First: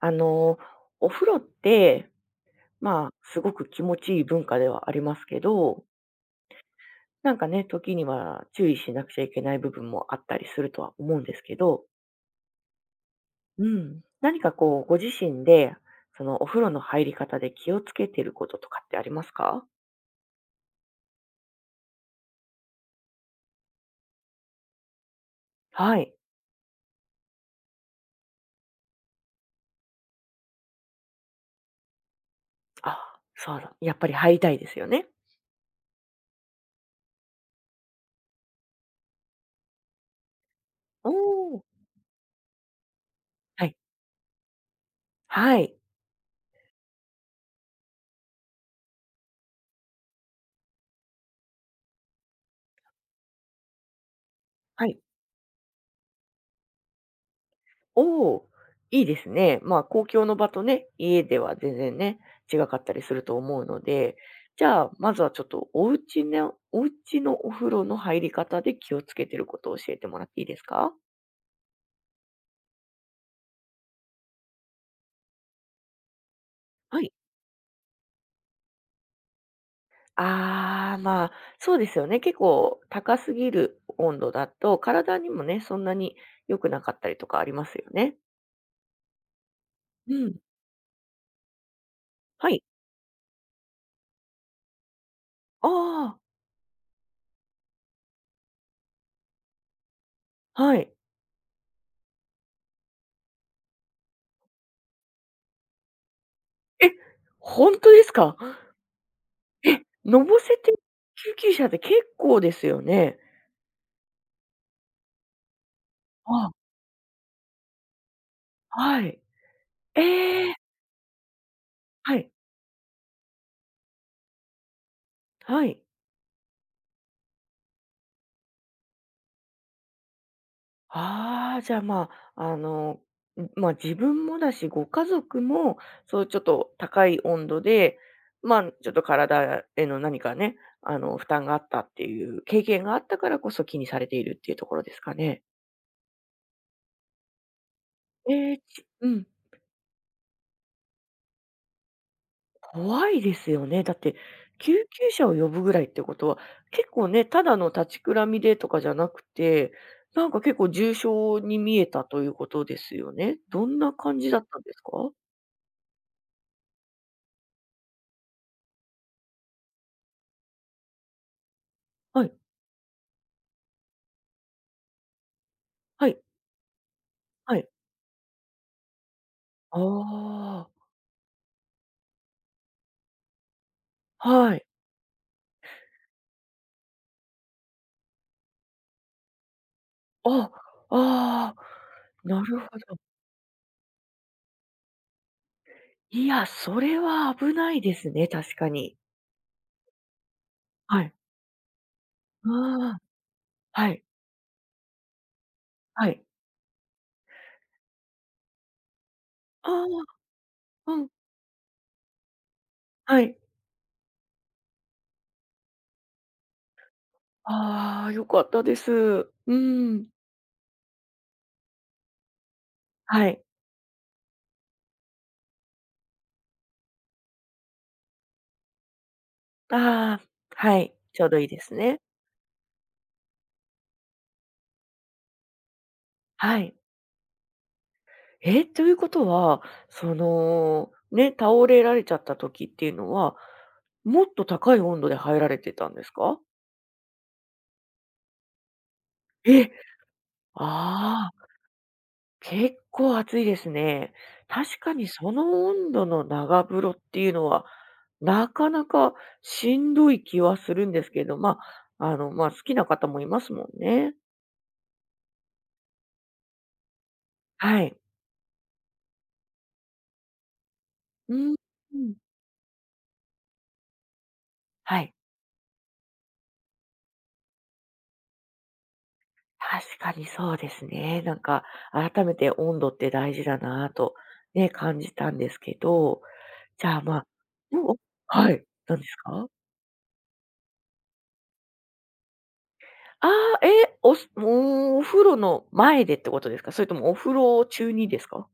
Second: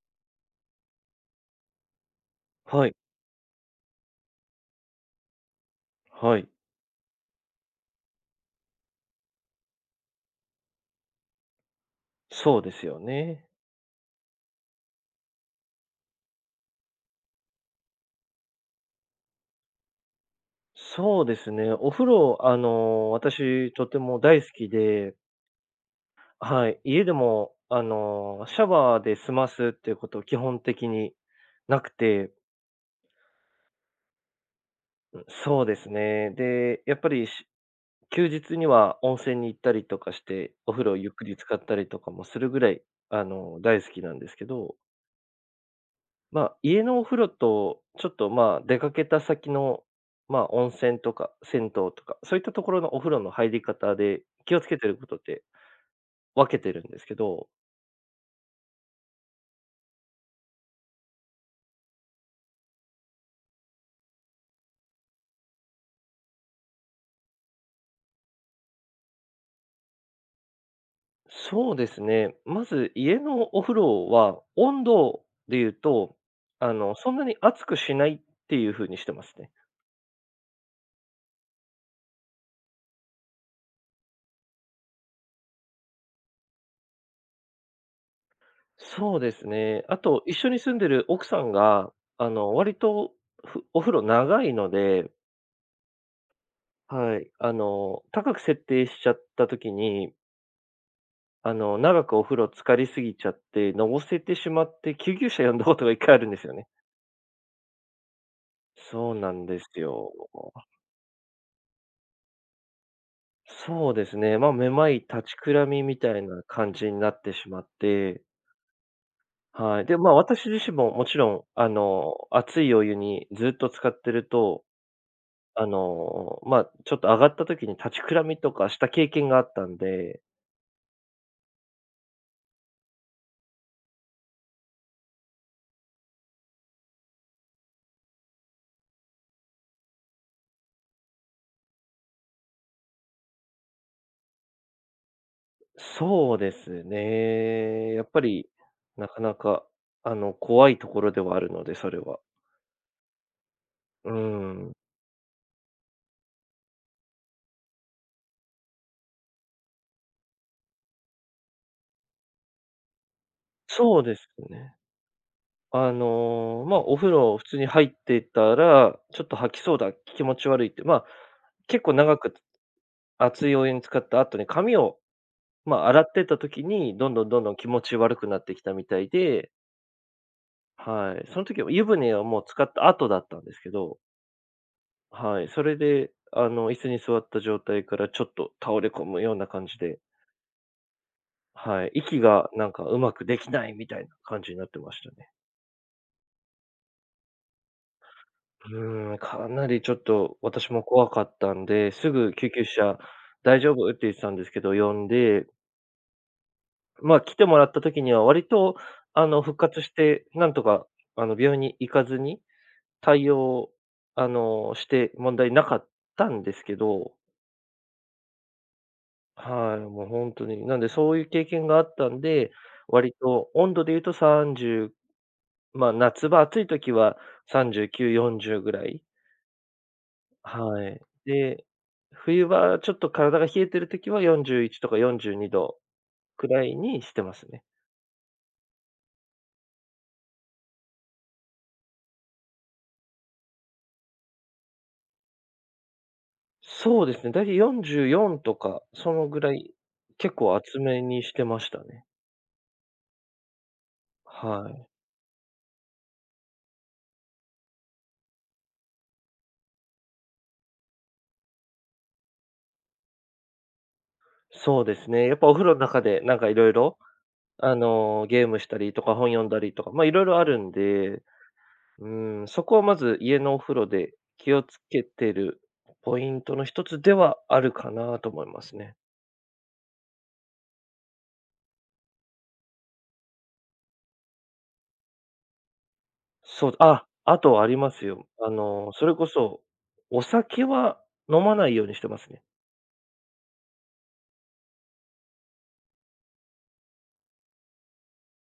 あの、お風呂って、はい、まあ、すごく気持ちいい文化ではありますけど、はい。なんかね、時には注意しなくちゃいけない部分もあったりするとは思うんですけど、そうですよね。うん。何かこう、ご自身で、そのお風呂の入り方で気をつけてることとかってありますか？そうですね。お風呂、私とても大好きで、はい。はい、家でも、シャワーで済ますっていうこと基本的になくて、あ、そうだ。やっぱり入りたいですよね。うん、そうですね。で、やっぱり休日には温泉に行ったりとかして、お風呂をゆっくり使おー。ったりとかもするぐらい、はい。大好きなんですけど、はい。まあ、家のお風呂と、ちょっと、まあ、出かけた先の、まあ、温泉とか銭湯とか、そういったところのお風呂の入り方で気をつけはてるい。ことって分けてるんですけど、おお、いいですね。まあ、公共の場とね、家では全然ね、違かったりすると思うので、じゃあ、まずはちょっとお家のお風呂の入り方で気をつけてることを教えてもらっていいですか？そうですね、まず家のお風呂は温度で言うと、はそい。んなに熱くしないっていう風にしてますね。ああ、まあ、そうですよね。結構高すぎる温度だと、体にもね、そんなに良くなかったりとかありますよね。そうですね。あうと、ん。一緒に住んでる奥さんが、はい。割とお風呂長いので、ああ、はい、高く設定しちゃった時に、はい。長くお風呂浸かりすぎちゃって、のぼせてしまって、救急車呼んだことが1回あるんですよね。え、本当ですか？そうなんですえ、よ。のぼせて救急車って結構ですよね。そうですね、まあ、めまい、立ちくらみみたいなあ、感じになってしまって、はい。はい。で、まあ、え私え、自身ももちろん、はい、熱いお湯にずっと使ってると、はい。ちょっと上がった時に立ちくらみとかした経験があったんで、ああ、じゃあ、まあ、まあ、自分もだし、ご家族も、そうちょっと高い温度で、まあ、ちょっと体への何かね、負担があったっていう経験があったからこそ気にされているっていうところですかね。そうですね、やっぱり、ええ、ちなうかん。なか、怖いところではあるので、それは。怖いですよね。だっうて、救ん、急車を呼ぶぐらいってことは、結構ね、ただの立ちくらみでとかじゃなくて、なんか結構重症に見えたということですよね。どんなそうで感すじだったんでね。すか？まあ、お風呂普通に入ってたら、ちょっと吐きそうだ、気持ち悪いって、まあ、結構長はい、く熱いお湯に使った後に髪を、まあ、洗はっい、てた時に、どんどんどんどはんい。気持ち悪くなってきたみたいで、ああ、はい。その時は湯船はもう使った後だったんですけど、はい。はい、それで、椅子に座った状態からちょっと倒れ込むような感じで、あ、ああ、はい、息ながるほなんかうど。まくできないみたいな感じになってましたね。いや、それは危ないですね、確かうに。ーん、かなりちょっと私もは怖い。かったんで、すぐ救急あ車あ、大丈は夫？ってい、言ってたんですけど、呼んで、はい。ま、来てもらった時には割と、復あ活して、なんとか、あ、うん、病院に行かずには対い。応、して問題なかったんですけど、ああ、良かったです。うーはい、もん、う本当に。なんでそういう経験があったんで、割はい。と温度で言うと30夏場暑い時は39、40ぐらい、ああ、ははい、い。ちょうどいいでで、すね。冬場ちょっと体が冷えてる時は41とか42度くはらい。いにしてますね。え、ということは、その、ね、倒れられちゃった時っていうのは、もっと高い温度で入られてたんですか？そうですね、だいたい44とか、そのぐらえ、い、結構厚めにあしてあ、ましたね。結構暑いですね。は確い。かにその温度の長風呂っていうのは、なかなかしんどい気はするんですけど、まあ、まあ、好きな方もいますもんね。そうですね、やっぱお風呂の中でなんかいろいろはい。ゲームしたりとか本読んだりとか、ま、いろいろあるんで、うん、ううん。ん、そこはまず家のお風呂で気をつはけい。てるポイントの一つではあるかなと思いますね。確かにそうですね。なんか、改めて温度って大事だなぁと、ね、感じたんですけど、そう、じゃあ、あ、まあ、あとありまもう、すよ。はい、何でそすれこか？そ、お酒は飲まないようにしてますね。ああ、え、おすもう、お風呂の前でってことですか？それともお風呂中にですか？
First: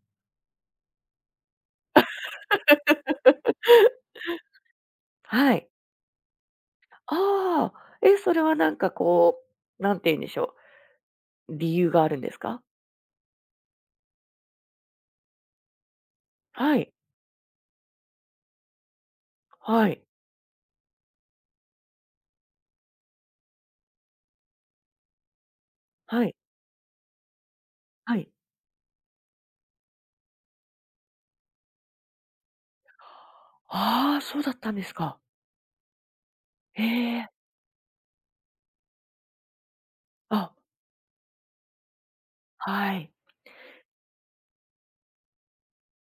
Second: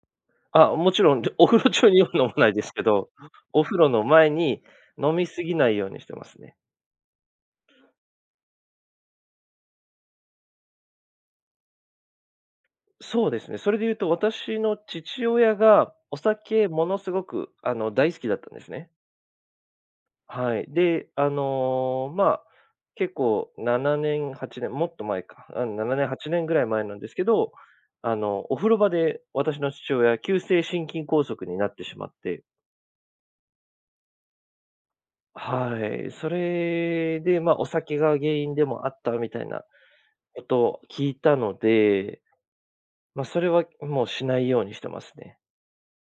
あ、もちろん、でお風呂中には飲まないですけど、お風呂の前に飲み過はぎない。いようにしてますね。ああ、え、それはなんかこう、なんて言うんでしょう、理由があるんですか？そうですね。それで言うと、私の父親がお酒はもい、のすごく、大好きだったんですね。はい、はい。で、まあ、結構7年、8年、もっと前か、うん、7年、は8い、年ぐらい前なんですけど、はい。お風呂場で私の父親、急性心筋梗塞になってしまって、ああ、そうだったんですか。はい。そへれえ、で、まあ、お酒が原因でもあったみたいなこあ、とを聞いたので、はい。まあ、それはもうしないようにしてますね。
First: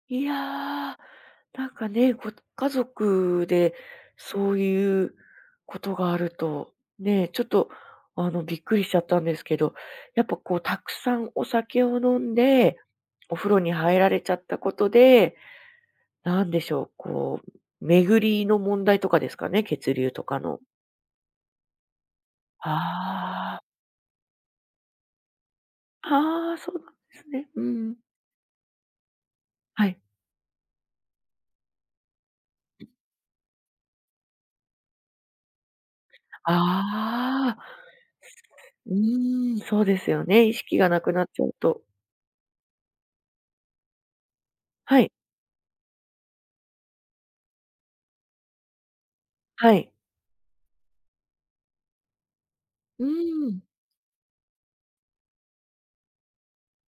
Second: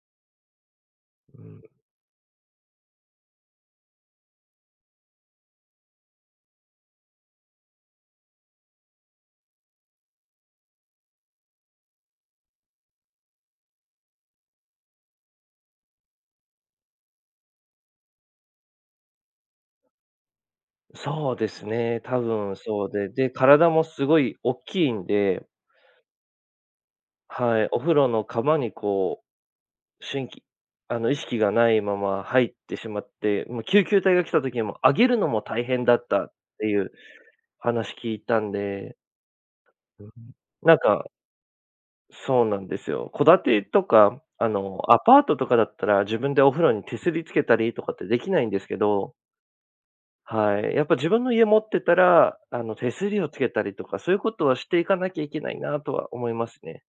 いやー、うん、なんかね、ご家族でそういうことがあると、ね、ちょっと、びっくりしちゃったんですけど、やっぱこう、たくさんお酒を飲んで、お風呂に入られちゃったことで、なんでしょう、こう、巡りの問題とかですかね、血流とかの。そうですね、多分そうで、で、あ体もすごい大きいんで、あ、ああ、そうなんですね。うはい、お風ん。呂の釜にこはい。しきあの、意識がないまま入ってしまって、もう救急隊が来た時にも上げるのも大変だったっていうああ、話聞いたんうで、ーん、そうでうすん、よね、意な識んがなか、くなっちゃうと。そうなんですよ。戸建てとか、はアい、パートとかだったら自分でお風呂に手すりつけたりとかってできないんですけど、はい。はい、やっぱ自分の家持ってたら、手うすりをつけん。たりとか、そういうことはしていかなきゃいけないなとは思いますね。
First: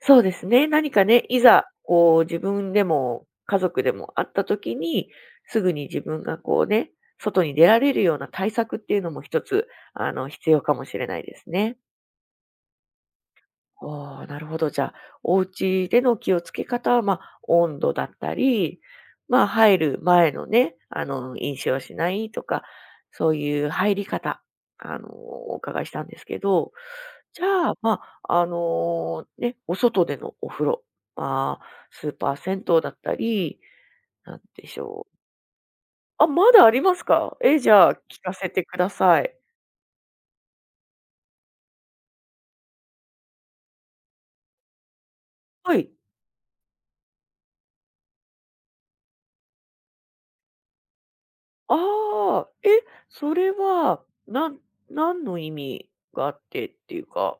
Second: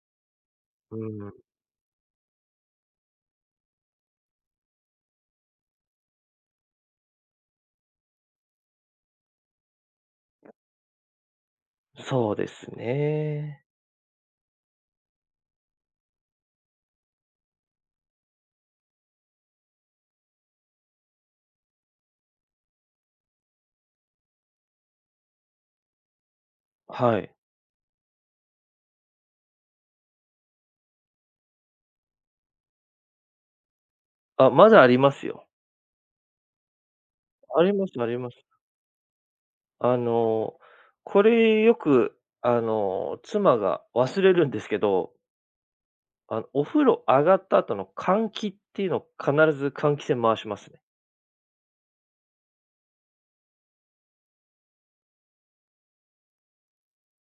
そうですね。何うかね、ん、いざ、こう自分でも家族でもあった時に、すぐに自分がこうね、外に出られるような対策っていうのも一つ、必要かもしれないですね。そうですね。ああ、なるほど。じゃあ、お家での気をつけ方は、まあ、温度だったり、まあ、入る前のね、飲酒をしないとか、そういう入り方、お伺いしたんですけど、はい。じゃあ、まあ、お外でのお風呂、まあ、スーパー銭湯だったり、なんあ、でましだありょまう。すよ。あ、まだありますか？え、あじりまゃあ、聞すありまかす。せてください。あの、これよく、妻が忘れるんですけど、はい。お風呂上がった後の換気っていうのを必ず換気扇回しますね。ああ、え、それは、何の意味があってっていうか、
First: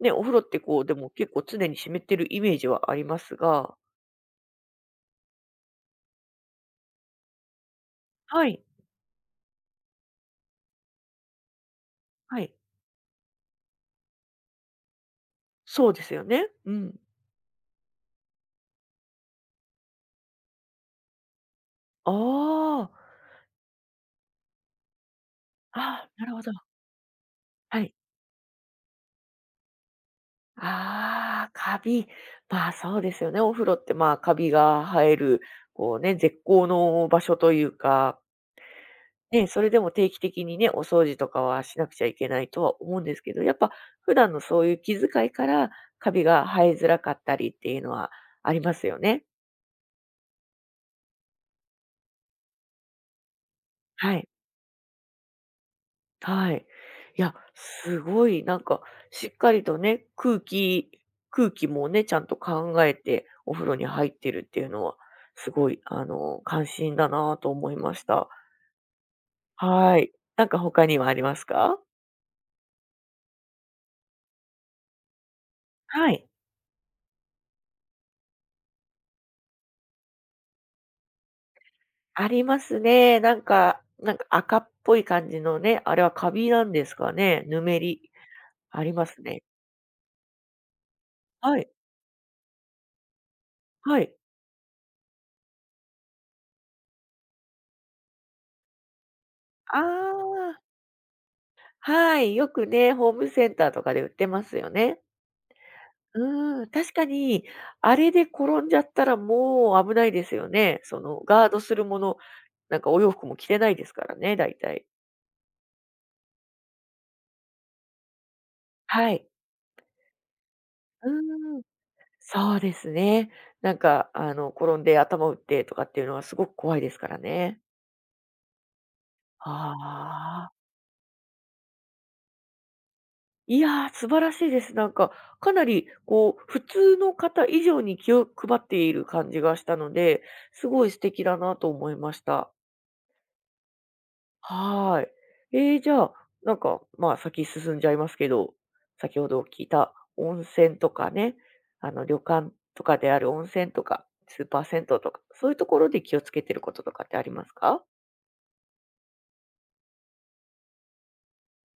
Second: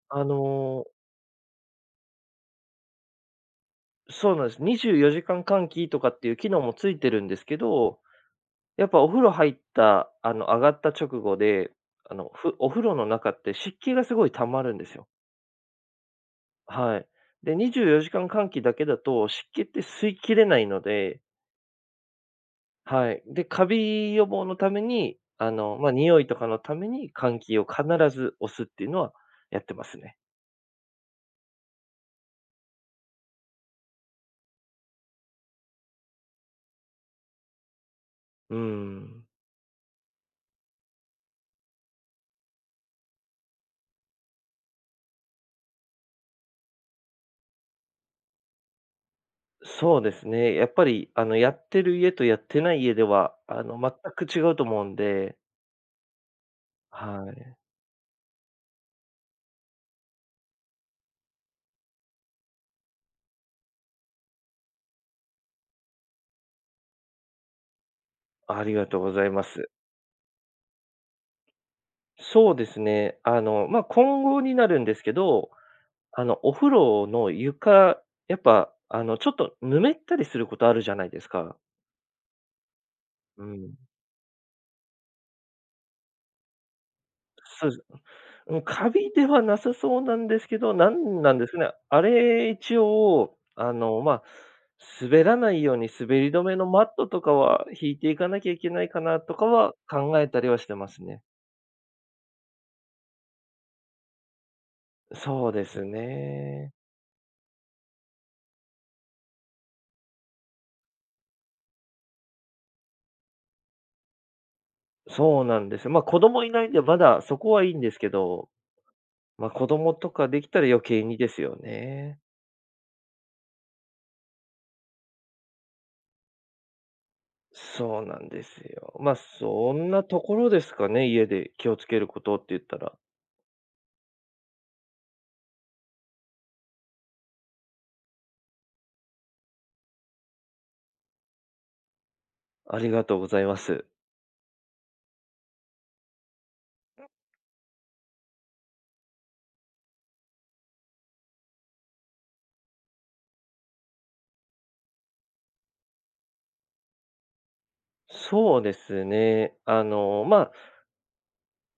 ね、おあ風呂ってこう、の、でも結構常に湿ってるイメージはありますが、そうなんです。24時間換気とかっていう機能もついてるんですけど、はい、やっぱお風呂入った、上がった直後で、はい。お風呂の中って湿気がすごい溜まるんですよ。そうですよね。うん。はい。で、24時間換気だけだと湿気って吸いきれないので、ああ、はい。で、カビ予防のために、ああ、匂ないるとほかど。のために、換気をは必い。ず押すっていうのはやってますね。ああ、カビ。まあ、そうですよね。お風呂って、まあ、カビが生える、こうね、絶好の場所というかうーん。ね、それでも定期的にね、お掃除とかはしなくちゃいけないとは思うんですけど、やっぱ普段のそういう気遣いから、カビが生えづらかったりっていうのはありますよね。そうですね。やっぱり、やってる家とやってない家では、全はくい。違うと思うんで、はい。いはや、い。すごいなんか、しっかりとね、空気もね、ちゃんと考えてお風呂に入ってるっていうのは、すごい、関心だなぁと思いました。ありがとうございます。はい。なんか他にはありますか？そうですね。今後になるんですけど、はい。お風呂の床、やっぱ、ちょっとぬめったりすることあるじゃないですか。ありますね。なんうん。かなんか赤っぽい感じのね、あれはカビなんですかね、ぬそうでめす。りうん、あカりまビすではね。なさそうなんですけど、なんなんですはい、ね。あれ、一応、はい。滑らないように滑り止めのマットとかは引いていかなきゃいけないかなとかはあ考えたりはあ、してますね。はい、よくね、ホームセンターとかで売ってますよね。そうですうーん、ね。確かに、あれで転んじゃったらもう危ないですよね。そのガードするもの、なんかお洋服も着てないですからね、大体。そうなんですよ。ま、子供いないんで、まだそこはいいんですけど、はい。ま、子供とかできたら余計うにですよーん、ね。そうですね。なんか転んで頭打ってとかっていうのはすごく怖いですからね。そうなんですよ。ま、そんなとこあろあ、ですかね、家で気をつけることって言ったら。いやー、素晴らしいです。なんか、かなりこう、普通の方以上に気を配っている感じがしたので、すごい素敵だなと思いました。ありがとうございます。はーい。じゃあ、なんか、まあ、先進んじゃいますけど、先ほど聞いた温泉とかね、旅館とかである温泉とか、スーパー銭湯とか、そういうところで気をつけてることとかってありますか？そうですね。まあ、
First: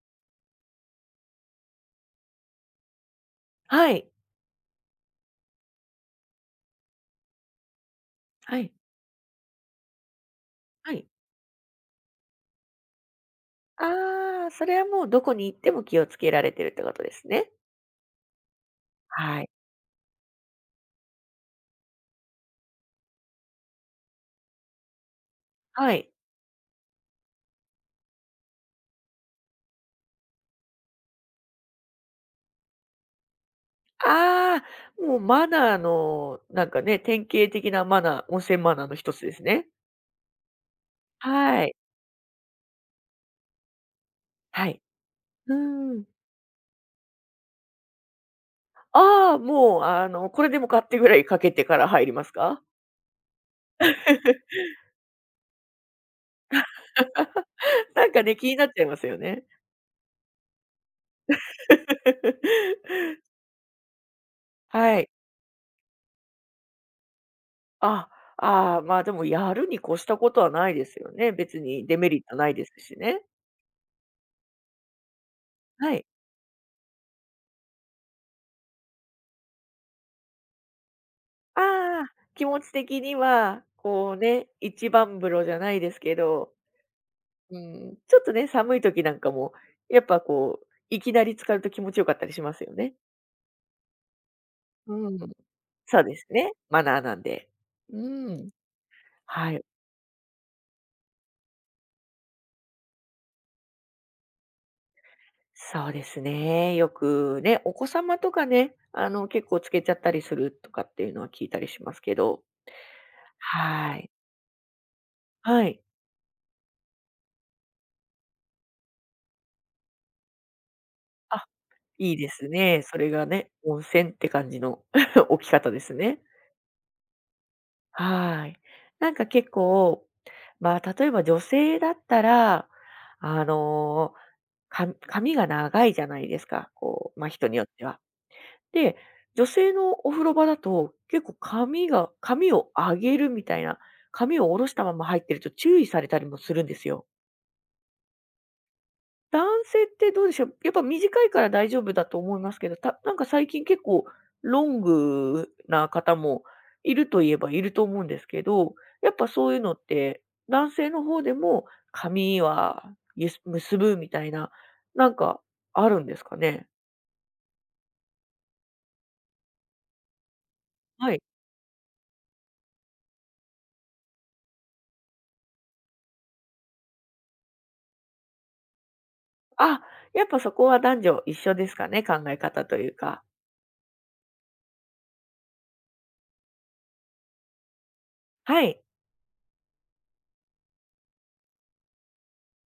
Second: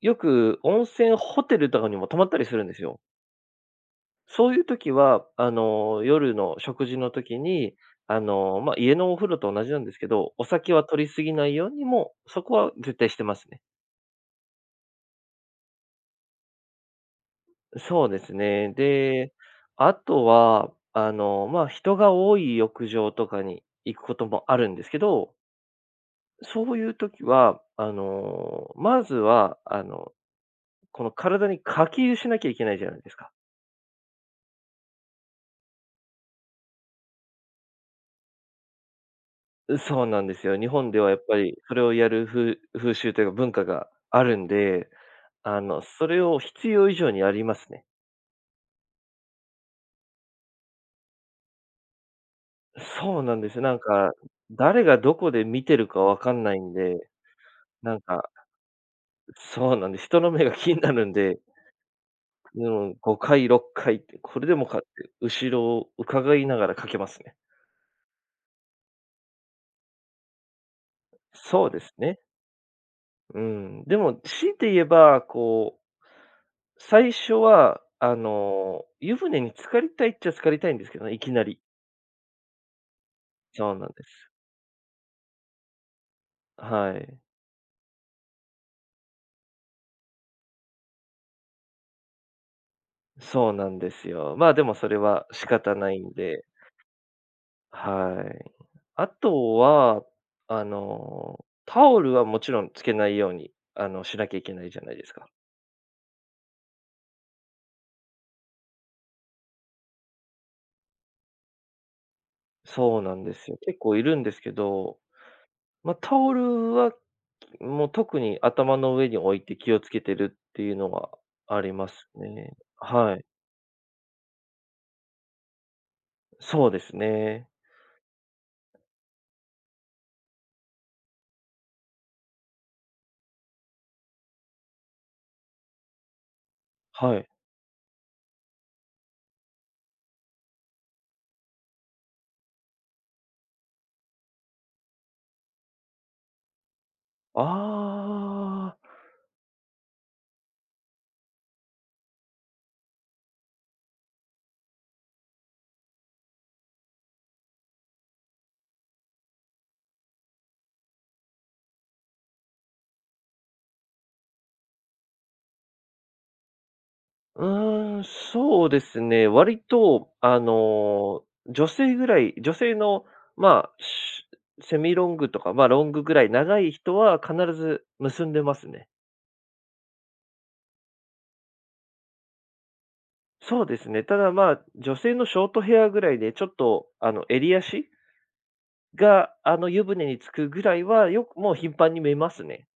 よく温泉ホテルとかにも泊まったりするんですよ。はい。そういう時は、夜の食事の時に、はい。まあ、家のお風呂と同じなんですけど、お酒はは摂い。りすぎないようにも、そこは絶対してますね。ああ、それはもうどこに行っても気をつけられてるってことですね。そうですね。で、はい。あとは、まあ、人が多い浴場とかに行くこともあるんですけど、はい。そういう時は、まずは、この体に課金しなきゃいけないじゃないですか。ああ、もうマナーの、なんかね、典型的なマナー、温泉マナーの一つですね。そうなんですよ。日本ではやっぱりはそい。れをやる風習というか文化があるんはい。で、うーん。それを必要以上にやりますね。ああ、もう、これでもかってぐらいかけてから入りますか？そうなんですよ。なんか、誰がどこで見てるかわかんないんで、なんなんかか、ね、気になっちゃいますよね。そうなんです。人の目が気になるんで、う ん、5回、6回って、これでもかって、はい。後ろを伺いながらかけますね。あ、ああ、まあ、でもやるに越したことはないですよね。別そうでにすデメね。リットないですしね。うん。でも、強いて言えば、こはう、い。最初は、湯船に浸かりたいっちゃ浸かりたいんですけどね、いきなり。ああ、気持ち的には、そうなんでこうす。ね、一番風呂じゃないですけど、はい。うん、ちょっとね、寒い時なんかも、やっぱこう、いきなり浸かると気持ちよかったりしますよね。そうなんですよ。まあ、でもそれうん。は仕方なそいうんですで、ね、マナーなんで。はうん。い。あはとい、は、タオルはもちろんつけないように、しなきゃいけないじゃないですか。そうですね。よくね、お子様とかね、結構つけちゃったりするとかっていうのは聞いたりしますけど。そうなんですよ。結は構いい。るんですけど、はい。まあ、タオルは、もう特に頭の上に置いて気をつけてるっていうのはあ、ありますいいですね。ね。それはい。がね、温泉って感じの 置き方ですね。そうですね。はい。なんか結構、まあ、例えば女性だったら、あのか髪が長いじゃないですか、こはう、ま、い。人によっては。で、女性のお風呂場だと、結構髪を上げるみたいな、髪を下ろしたまま入ってると注意されたりもするんですよ。ああ。男性ってどうでしょう、やっぱ短いから大丈夫だと思いますけど、なんか最近結構ロングな方もいるといえばいると思うんですけど、やっぱそういうのって、男性の方でも髪は結ぶみたいな、なんかあるんですかね？うーん、そうですね。割と、はい。女性ぐらい、女性の、まあ、セミロングとか、まあ、ロングぐらい長い人は必ず結んでますね。あ、やっぱそこは男女一緒ですかね、考え方というか。そうですね。ただまあ、女性のショートヘアぐらいで、ちょっと、襟足はい。が、湯船につくぐらいは、よくもう頻繁に見ますね。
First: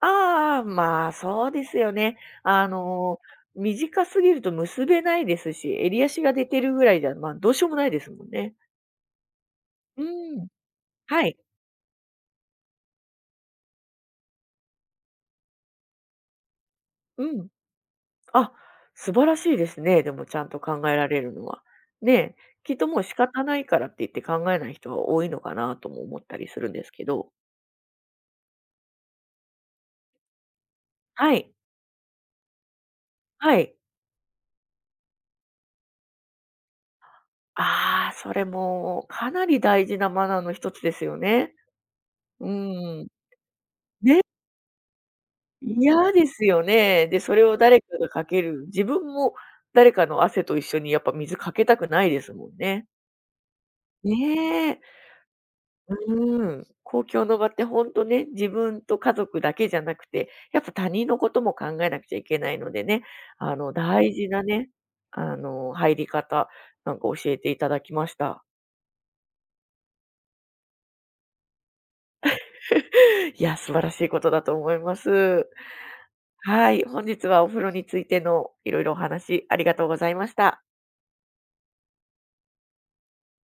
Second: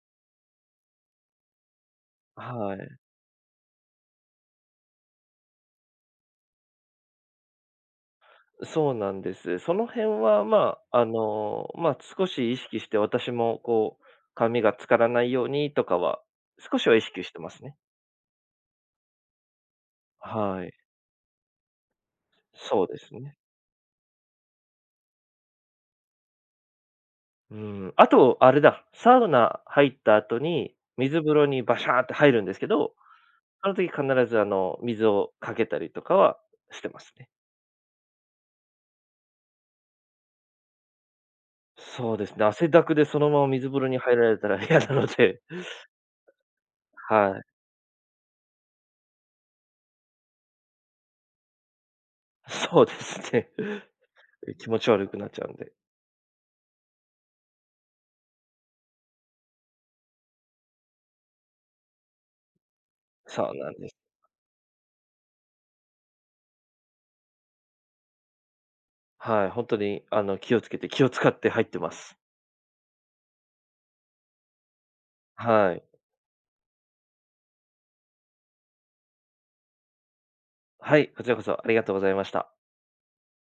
ああ、まあ、そうですよね。あはい。の、短すぎると結べないですし、襟足が出てるぐらいじゃ、まあ、どうしようもないですもんね。そうなんです。そのう辺は、ん。まあ、はい。少し意識して、私もこう、髪がつからないようにとかは、少しは意識うしてん。ますね。あ、素晴らしいですね、でもちゃんとはい。考えられるのは。ねえ、きっそうとでもうす仕ね。方ないからって言って考えない人は多いのかなとも思ったりするんですけど。うん。あと、あれだ、サウナ入った後に、水は風呂い。にバシャーって入るんですけど、はそのい。時必ず、水をかけたりとかはしてますね。ああ、それもかなり大事なマナーの一つですよね。そうですね。う汗だくでん。そのまま水風呂に入ね、られたら嫌なので、嫌ですよね。で、そはれい。を誰かがかける。自分も誰かの汗と一緒にやっぱ水かけたくないですもんそね。うですね。ね 気持え。ち悪くなっちゃうんで。うん。公共の場って本当ね、自分と家族だけじゃなくて、やっぱ他人のことも考えなくちゃいけないのでね、そあうなのんです。大事なね、あの入り方、なんか教えていただきました。はい、本当に気をつけて気を使って入ってます。いや、素晴らしいことだと思います。はい。はい、本日はお風呂についてのいろいろお話ありがとうございました。はい、こちらこそありがとうございました。